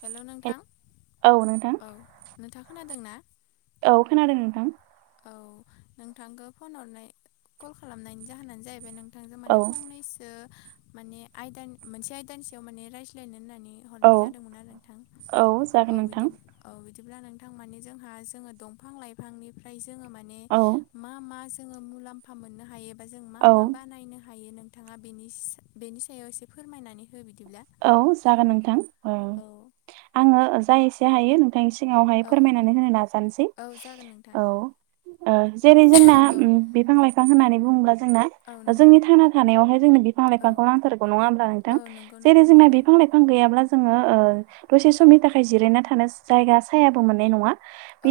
Hello नोंथां औ नोंथां औ नोंथां खोनादों ना? औ खोनादों नोंथां औ नोंथांखौ फन हरनाय कल खालामनायनि जाहोनानो जाहैबाय नों थांजों औ माने फंनैसो माने आयदानि मोनसे आयदानि सायाव माने रायज्लायनो होननानै औ हरनाय जादोंमोन आरो नोंथां औ जागोन औ नोंथां बिदि औ बिदिब्ला नोंथां माने जोंहा जोङो दंफां लाइफांनिफ्राय जोङो माने औ मा मा जोङो मुलामफा मोननो हायोबा जों मा औ मा बानायनो हायो नों थाङा बेनि बेनि सायाव एसे फोरमायनानै हो बिदिब्ला औ जागोन नोंथां औ आङो जा एसे हायो नोंथां एसे सिगाङावहाय औ फोरमायनानै होनो नाजानोसै औ जागोन नोंथां औ ओ जेरै जोंना औ उम बिफां लाइफां होननानै बुङोब्ला जोंना औ नंगौ जोंनि थांना थानायावहाय जोंनो बिफां औ लाइफांखौ नांथारगौ नङा होमबा नोंथां औ नंगौ जेरै नोंथां जोंना बिफां नंगौ बिफां लाइफां गैयाब्ला जोङो ओ दसे समनि थाखाय जिरायना थानो जायगा सायाबो मोननाय नङा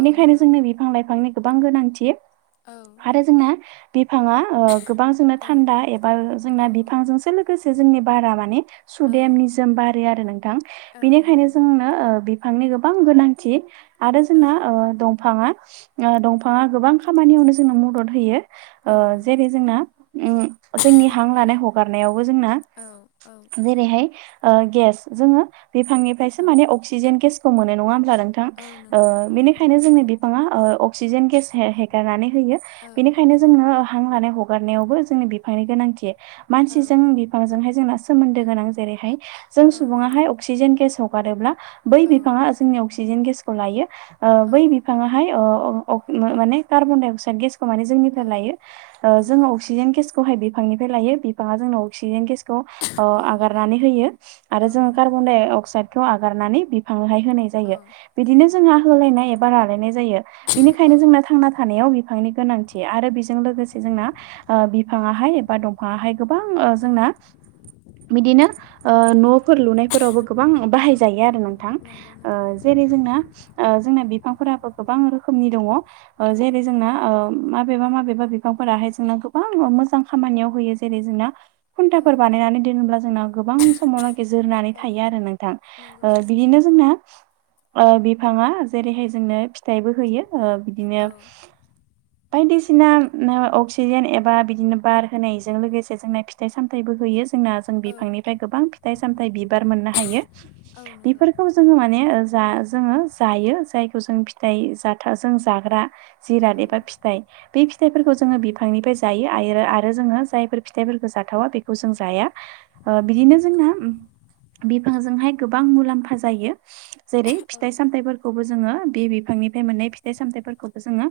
औ नंगौ जोंनो बिफां लाइफांनि गोबां गोनांथि औ आरो जोंना बिफाङा ओ गोबां औ थानदा एबा औ जोंना बिफांजोंसो लोगोसे जोंनि बारा माने औ सुदेम निजोम बारो आरो नोंथां औ बेनिखायनो नंगौ जोंनो ओ बिफांनि गोबां गोनांथि आरो औ जोंना दंफाङा दंफाङा गोबां खामानियावनो जोंनो मदद होयो ओ औ नंगौ जेरै जोंना उम जोंनि हां नंगौ लानाय हगारनायावबो जोंना औ औ जेरैहाय गेस ओ जोङो बिफांनिफ्रायसो औ माने अक्सिजेन गेसखौ मोनो नङा होनब्ला नोंथां औ थां नंगौ ओ नोंथां नंगौ बेनिखायनो जोंनि बिफाङा अक्सिजेन गेस हेगारनानै होयो औ बेनिखायनो नंगौ जोंनो हां लानाय हगारनायावबो जोंनि बिफांनि गोनांथि औ मानसिजों बि बिफांजोंहाय जोंना सोमोनदो गोनां जेरैहाय जों औ नंगौ सुबुङाहाय अक्सिजेन गेस हगारोब्ला बै औ बिफाङा जोंनि अक्सिजेन गेसखौ लायो ओ औ बै बिफाङा ओमफाय ओ माने कारबन डाइ अक्साइ गेस खौ औ जोंनिफ्राय लायो ओ नंगौ जोङो अक्सिजेन गेस खौहाय बिफांनिफ्राय लायो बिफाङा जोंनाव अक्सिजेन गेसखौ ओ औ नंगौ आगारनानै होयो औ आरो जोङो नंगौ कार्बन डाय अक्साइदखौ आगारनानै बिफांहाय औ होनाय बिदिनो नंगौ जोंहा होलायनाय एबा लालायनाय जायो औ बिनिखायनो जों थांना थानायाव बिफांनि गोनांथि आरो बेजों लोगोसे जोंना बिफाङाहाय एबा दं फाङाय गोबां औ जोंना बिदिनो ओ न'फोर लुनायफोरावबो गोबां औ बाहायजायो आरो नोंथां नंगौ नोंथां नंगौ जेरै जोंना ओ जोंना बिफांफोराबो गोबां रोखोमनि दङ औ जेरै जोंना ओ माबेबा माबेबा बिफांफोराहाय जोंना गोबां मोजां खामानियाव होयो जेरै जोंना औ खुन्टाफोर बानायनानै दोनोब्ला जोंनााव गोबां समावलागि जोरनानै औ थायो आरो नोंथां नंगौ ओ नोंथां बिदिनो जोंना ओ बिफाङा जेरैहाय जोंनो फिथाइबो होयो बिदिनो औ बायदिसिना अक्सिजेन एबा बिदिनो बार होनायजों लोगोसे जोंना फिथाइ सामथाइबो होयो जोंना जों औ बिफांनिफ्राय गोबां फिथाइ सामथाइ बिबार मोननो हायो औ नंगौ बेफोरखौ जोङो माने जोङो जायो जायखौ जों फिथाइ जाथा जों जाग्रा जिराद औ एबा फिथाइ बे औ फिथाइफोरखौ जोङो नंगौ बिफांनिफ्राय जायो आरो जोङो जायफोर फिथाइफोरखौ जाथावा बेखौ जों औ जाया औ ओ नंगौ बिदिनो जोंना बिफांजोंहाय गोबां मुलाम्फा जायो जेरै औ फिथाइ सामथाइफोर खौबो जोङो बे बिफांनिफ्राय मोननाय फिथाइ सामथाइफोरखौबो जोङो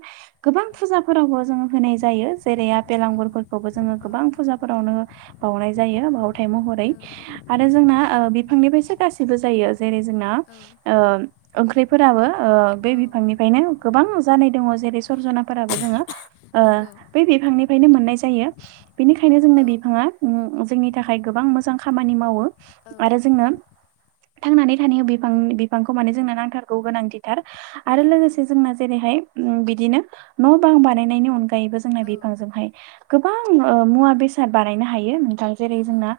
गोबां औ फुजाफोरावबो जोङो होनाय जायो जेरै आपेल नंगौ आंगुरफोरखौबो जोङो औ गोबां नंगौ फुजाफोरावनो नोंथां बाउनाय जायो बावथाय महरै औ आरो जोंना बिफांनिफ्रायसो गासिबो जायो जेरै जोंना औ ओ ओंख्रिफोराबो ओ बे औ बिफांनिफ्रायनो गोबां जानाय दङ जेरै सरजनाफोराबो जोङो ओ नंगौ बै बिफांनिफ्रायनो मोननाय जायो बेनिखायनो जोंनो औ बिफाङा जोंनि थाखाय गोबां मोजां खामानि मावो औ आरो जोंनो नंगौ थांनानै थानायाव बिफां बिफांखौ माने जोंनो नांथारगौ गोनांथिथार औ आरो नंगौ लोगोसे जोंना जेरैहाय बिदिनो न' बां बानायनायनि अनगायैबो जोंना औ बिफांजोंहाय गोबां मुवा बेसाद बानायनो हायो नोंथां जेरै नंगौ जोंना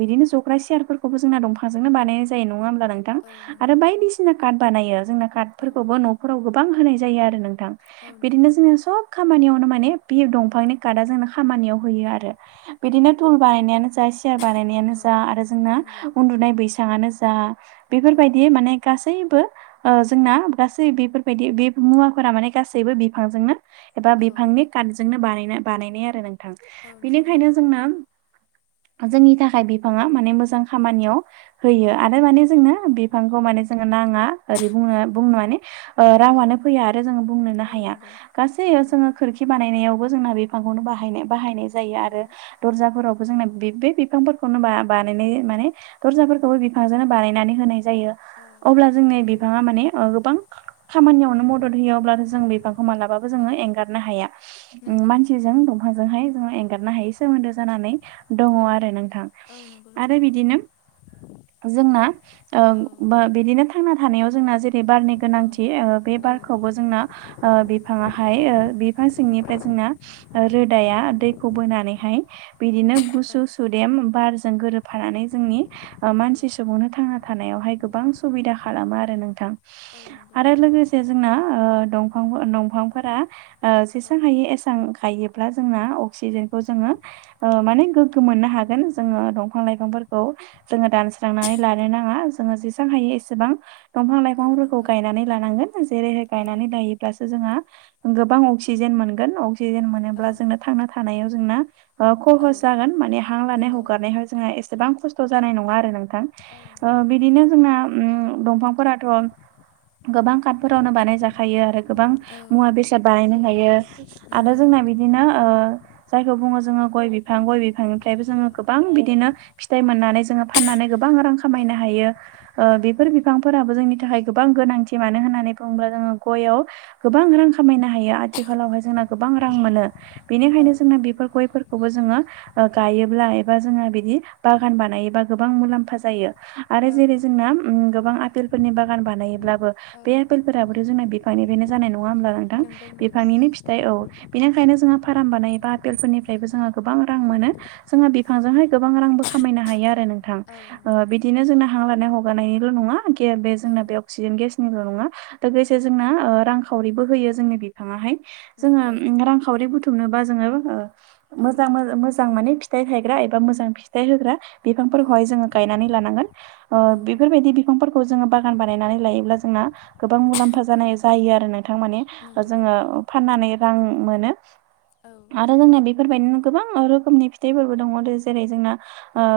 बिदिनो जग्रा सियारफोरखौबो जोंना दंफांजोंनो बानायनाय जायो नंङा होमब्ला नों नोंथां औ आरो नंगौ नोंथां बायदिसिना कार्ड बानायो जोंना औ कार्दफोरखौबो न'फोराव गोबां होनाय जायो आरो नोंथां औ बिदिनो नंगौ जोंङो सब खामानियावनो माने बि दंफांनि गार्डा जोंनो खामानियाव होयो आरो औ बिदिनो तुलबानायनायानो जा सियार औ बानायनायानो औ जा आरो जोंना नंगौ उन्दुनाय बैसांनो जा औ बेफोरबायदि माने गासैबो जोंना गासै बेफोरबायदि बे मुवाफोरा माने गासैबो बिफांजोंनो एबा औ बिफांनि कारटजोंनो बानायना बानायनाय आरो नोंथां औ नंगौ बिनिखायनो नोंथां जोंना जोंनि थाखाय बिफांङा माने मोजां औ खामानियाव औ होयो आरो माने जोंनो बिफांखौ माने जोंङो नांङा ओरै बुंनो बुंनो माने ओ रावानो फैया आरो जोंङो बुंनोनो औ हाया नंगौ गासै औ जोंङो नंगौ खोरखि बानायनायावबो जों बिफांखौनो बानाय जायो औ आरो दा फोराव जों बिफांफोरखौनो बानाय माने दरजाफोरखौबो बिफांजोंनो बानायनानै होनाय जायो औ अब्ला नंगौ जोंनि बिफांङा माने गोबां खामानियावनो मदद होयोब्लाथ' जों बिफांखौ मालाबा औ जोंङो एंगारनो हाया नंगौ मानसिजों दंफांजों एंगारनो हायै सोमोनदो जानानै दंङो औ आरो नोंथां औ नंगौ आरो नोंथां बिदिनो जोंना औ बिदिनो थांना थानायाव जोंना जेरै बारनि औ गोनांथि बे औ बारखौबो जोंना बिफांङाहाय बिफां सिंनिफ्राय जोंना रोदाया दैखौ बोनानैहाय बिदिनो औ गुसु सुदेम बारजों गोरोबफानानै जोंनि मानसि सुबुंनो थांनानै थानायावहाय गोबां सुबिदा खालामो आरो नोंथां औ नंगौ आरो नोंथां लोगोसे जोंना ओ दंफांफोरा दंफांफोरा औ जेसा हायो जोंना अक्सिजेनखौ जोंङो माने गोग्गो मोननो हागोन जोंङो दंफां लाइफांफोरखौ जोंङो दानस्रांनानै लानो नाङा जोंङो जेसेबां हायो एसेबां दंफां औ औ लाइफांफोरखौ नंगौ गायनानै लानांगोन जेरैहाय औ गायनानै लायो। अब्लासो जोंहा गोबां अक्सिजेन मोनगोन अक्सिजेन औ मोनोब्ला जोंना थांना थानायाव जोंना औ खहस जागोन माने हां लानाय नंगौ हगारनायाव जोंहा एसेबां खस्थ' जानाय नंङा आरो नोंथां औ नंगौ बिदिनो जोंना दंफांफोराथ' गोबां काटफोरावनो बानायजाखायो आरो गोबां औ मुवा बेसाद बानायनो हायो आरो नंगौ जोंना बिदिनो जायखौ बुंङो जोंङो गय बिफां गय बिफांनिफ्रायबो जोंङो गोबां बिदिनो फिथाइ मोननानै जोंङो फाननानै गोबां रां औ खामायनो हायो नंगौ बेफोर बिफांफोराबो जोंनि थाखाय गोबां गोनांथि मानो होननानै बुंङोब्ला जोंङो गययाव गोबां रां खामायनो हायो आथिखालावहाय जोंना गोबां रां मोनो औ बेनिखायनो जोंना नंगौ बेफोर गयफोरखौ खौबो जोंङो गायोब्ला एबा जोङहा बिदि बागान बानायबा गोबां मुलाम्फा जायो। आरो औ जेरै नंगौ जोंना गोबां आपेलफोरनि बागान बानायोब्लाबो औ बे एपेलफोराबोथ' जोंना बिफांनिफ्रायनो जानाय नंङा होमब्ला नोंथां नंगौ बिफांनिनो नोंथां फिथाइ औ बेनिखायनो जोंहा फ्राम बानायोबा आपेलफोरनि बो जोंहा गोबां रां मोनो जोंहा बिफांजोंहाय गोबां रांबो खामायनो हायो आरो नंगौ बिदिनो जोंना हां लानाय हगारनिल' नंङा बे औ जोंना बेयाव अक्सिजेन गेसनिल' नंङा लोगोसे जोंना रांखावरिबो होयो जोंनि नंगौ जों रांखावरि बुथुमनोा जों औ मोजां मोजां माने फिथाइ थायग्रा एबा मोजां फिथाइ होग्रा बिफांफोरखौहाय जोङो गायनानै लानांगोन नंगौ औ नंगौ बेफोरबायदि बिफांफोरखौ खौ जोङो बागान बानायनानै लायोब्ला जोंना गोबां मुलाम्फा औ जानाय जायो आरो नोंथां माने नंगौ जोङो नोंथां नंगौ फाननानै रां मोनो औ दा औ जोंना बेफोरबायदिनो गोबां रोखोमनि फिथाइफोरबो दङ जेरै जोंना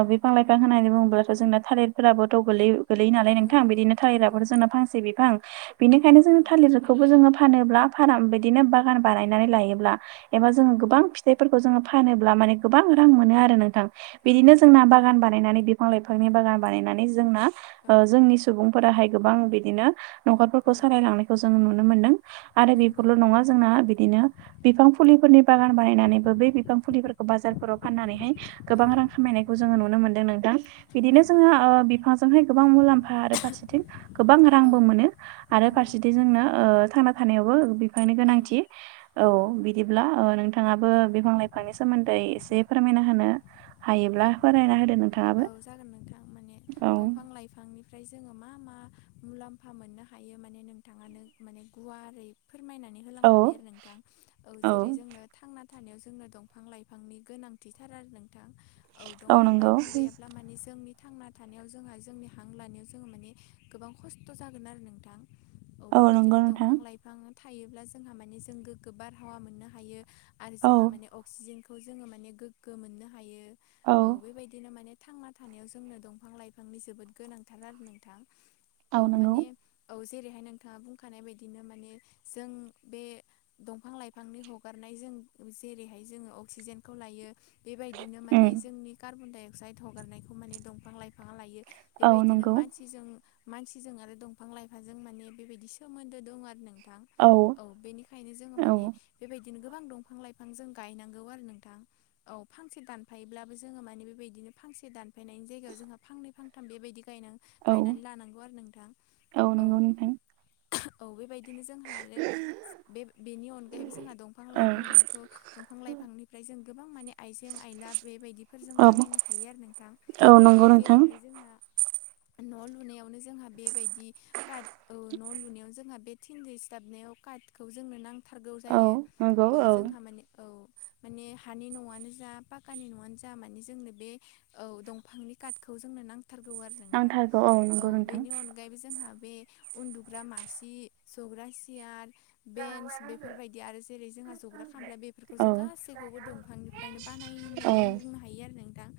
बिफां लाइफां होननानै बुङोब्लाथ' जोंना थालिरफोराबो दाव गोलैयो गोलैयो नालाय नोंथां नंगौ बिदिनो नंगौ थालिराफोर जोंना फांसे बिफां बेनिखायनो औ जों थालिर खौबो जोङो फानोब्ला फार्म बिदिनो बागान बानायनानै लायोब्ला एबा जोङो गोबां ायफोरखौ जोङो फानोब्ला माने गोबां रां मोनो आरो नोंथां औ बिदिनो जोंना नंगौ बागान बानायनानै फां लाइफांनि बागान बानायनानै जोंना औ जोंनि सुबुंफोराहाय गोबां बिदिनो न'खरफोरखौ औ सालायलांनायखौ जों नुनो मोन्दों आरो नंगौ बेफोरल' नङा जोंना बिदिनो बिफां फुलिफोरनि बागान बानायनानैबो बै बिफां फुलिफोरखौ बाजारफोराव फाननानैहाय औ गोबां रां खामायनायखौ जोङो नुनो मोनदों नोंथां बिदिनो नंगौ जोङो बिफांजोंहाय गोबां मुलाम्फा आरो फारसेथिं गोबां औ रांबो मोनो आरो नंगौ फारसेथिं जोंनो थांना फानायावबो बिफांनि औ गोनांथि औ नंगौ बिदिब्ला नोंथाङाबो औ बिफां लाइफांनि सोमोन्दै एसे फोरमायना होनो हायोब्ला फोरमायना होदों औ जागोन नोंथां माने दंफां लाइफां बिफांनिफ्राय जोङो मा मा मुलाम्फा मोननो हायो माने नोंथाङानो माने गुवारै फोरमायनानै औ होलांखाबाय आरो नोंथां औ जेरै जोंनो थांना थानायाव जोंनो दंफां लाइफांनि गोनांथिथार आरो नोंथां औ दंफां लाइफां अब्ला माने जोंनि थांना थानायाव जोंहा जोंनि हां लानायाव जोङो माने गोबां खस्थ जागोन आरो नोंथां औ नंगौ बेबायदिनो नोंथां दंफां लाइफां बिफांा थायोब्ला जोंहा माने जों गोग्गो बारहावा मोननो हायो आरो औ जोंहा माने अक्सिजेनखौ जोो माने गोगो मोननो हायो औ बेबायदि बिदिनो माने थांना थानायाव जोंनो दंफां लाइफांनि जोबोद गोनांथार आरो नोंथां औ माने औ जेरैहाय नोंथाङा बुंखानाय बायदिनो माने जों बे दंफां लाइफांनि हगारनायजों जेरैहाय जोङो अक्सिजेनखौ लायो बेबायदिनो उम माने जोंनि कार्बन डाइ अक्साइड हगारनायखौ माने दंफां लाइफां लायो औ बेबायदिनो नंगौ मानसि मानसिजों मानसिजों आरो दंफां लाइफाजों माने बेबायदि सोमोन्दो दं आरो नोंथां औ औ बेनिखायनो जोङो माने औ बेबायदिनो गोबां दंफां लाइफां जों गायनांगौ आरो नोंथां औ फांसे दानफायोब्लाबो जोङो माने बेबायदि बिदिनो फांसे दानफैनायनि जायगायाव जोंहा फांनै फांथाम बेबायदि गायनांगौ औ गायनानै लानांगौ आरो नोंथां औ नंगौ नोंथां। औ औ बेबायदिनो जोंहा आरो बे बेनि अनगायैबो जोंहा दंफां औ लाइफांखौ दंफां लाइफांनिफ्राय जों गोबां माने आइजें आइला बेबायदिफोरजों औ बानायनो हायो आरो नोंथां औ नंगौ नोंथां। जेरैहाय जोंहा न' लुनायावनो जोंहा बेबायदि कात न' लुनायाव जोंहा बे थिनदि सिथाबनायाव काटखौ जोंनो नांथारगौ जायो औ जोंहा माने औ माने हानि न'आनो जा पाकानि न'आनो जा माने जोंनो बे औ दंफांनि काटखौ जोंनो नांथारगौ आरो नोंथां नांथारगौ औ नंगौ नोंथां। बेनि अन गायैबो जोंहा बे उन्दुग्रा मासि जग्रा सियार बेन्स बेफोरबायदि आरो जेरै जोंहा जग्रा खामफ्लाय बेफोरखौ औ जों गासैखौबो दं बिफांनिफ्रायनो बानायो होननानै जों बुंनो हायो आरो नोंथां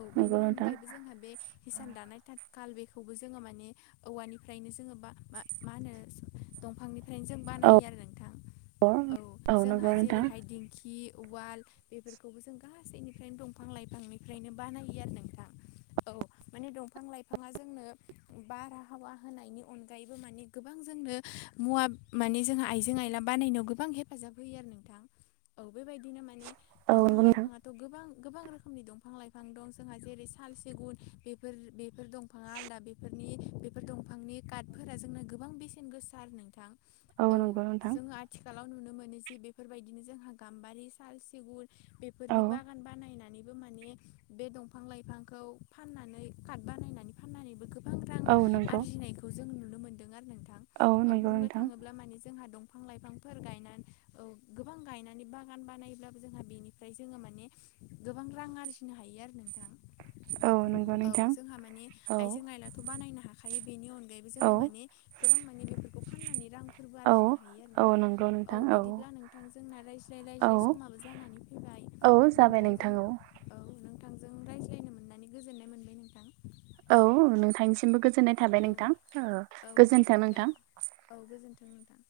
औ बेनि नंगौ नोंथां अनगायैबो जोंहा बे हिसान दानाय थाथ खाल बेखौबो जोङो माने औवानिफ्रायनो जोङो बा मा होनो दंफांनिफ्रायनो जों औ बानायो आरो नोंथां औ जोंहा नंगौ नोंथां जेरैहाय दिं खि उवाल बेफोरखौबो जों गासैनिफ्रायनो दंफां लाइफांनि बानायो आरो नोंथां औ माने दंफां लाइफाङा जोंनो बारहावा होनायनि अनगायैबो माने गोबां जोंनो मुवा माने जोंहा आइजें आइला बानायनायाव गोबां हेफाजाब होयो आरो नोंथां औ बेबायदिनो माने औ दंफां नंगौ नोंथां लाइफाङाथ गोबां गोबां रोखोमनि दंफां बिफां लाइफां दं जोंहा जेरै साल सिगुन बेफोर बेफोर दंफाङा आदा बेफोरनि दंफांनि कार्टफोरा जोंनो गोबां बेसेन गोसा आरो नोंथां औ नंगौ नोंथां जोंङो आथिखालाव नुनो मोनो जे बेफोरबायदिनो जोंहा गाम्बारि साल सिगुर औ बेफोरनि बागान बानायनानै माने बे दंफां लायफांखौ फाननानै काट बानायनानै फाननानैबो गोबां गोबां औ रां नंगौ आरजिनायखौ जों नुनो मोनदों आरो नोंथां औ नंगौ बुंनो नोंथां थाङोब्ला माने जोंहा दं बिफां लाइफांफोर गायनानै औ गोबां गायनानै बागान बानायब्लाबो जोंहा बिनिफ्राय जोङो माने गोबां रां आरजिनो नो हायो आरो नोंथां औ नंगौ औ नोंथां जोंहा मानिे औ आइजें आइलाथ बानायनो हायो खायो बेनि अनगायैबो औ जोङो माने गोबां माने बेफोरखौ फाननानै रां फोरबो औ आरजिनो हायो आरो औ नोंथां नंगौ औ नोंथां बिदिब्ला नोंथां जोंना रायज्लाय औ रायज्लाय समाबो जानानै फैबाय औ जाबाय नोंथांजों नोंथांनाव औ नोंथांजों रायज्लायनो मोननानै गोजोननाय मोनबाय नोंथां। औ नोंथांनिसिमबो गोजोननाय थाबाय औ नोंथां औ दे गोजोन्थों बिदिब्ला नोंथां। औ गोजोन्थों नोंथां।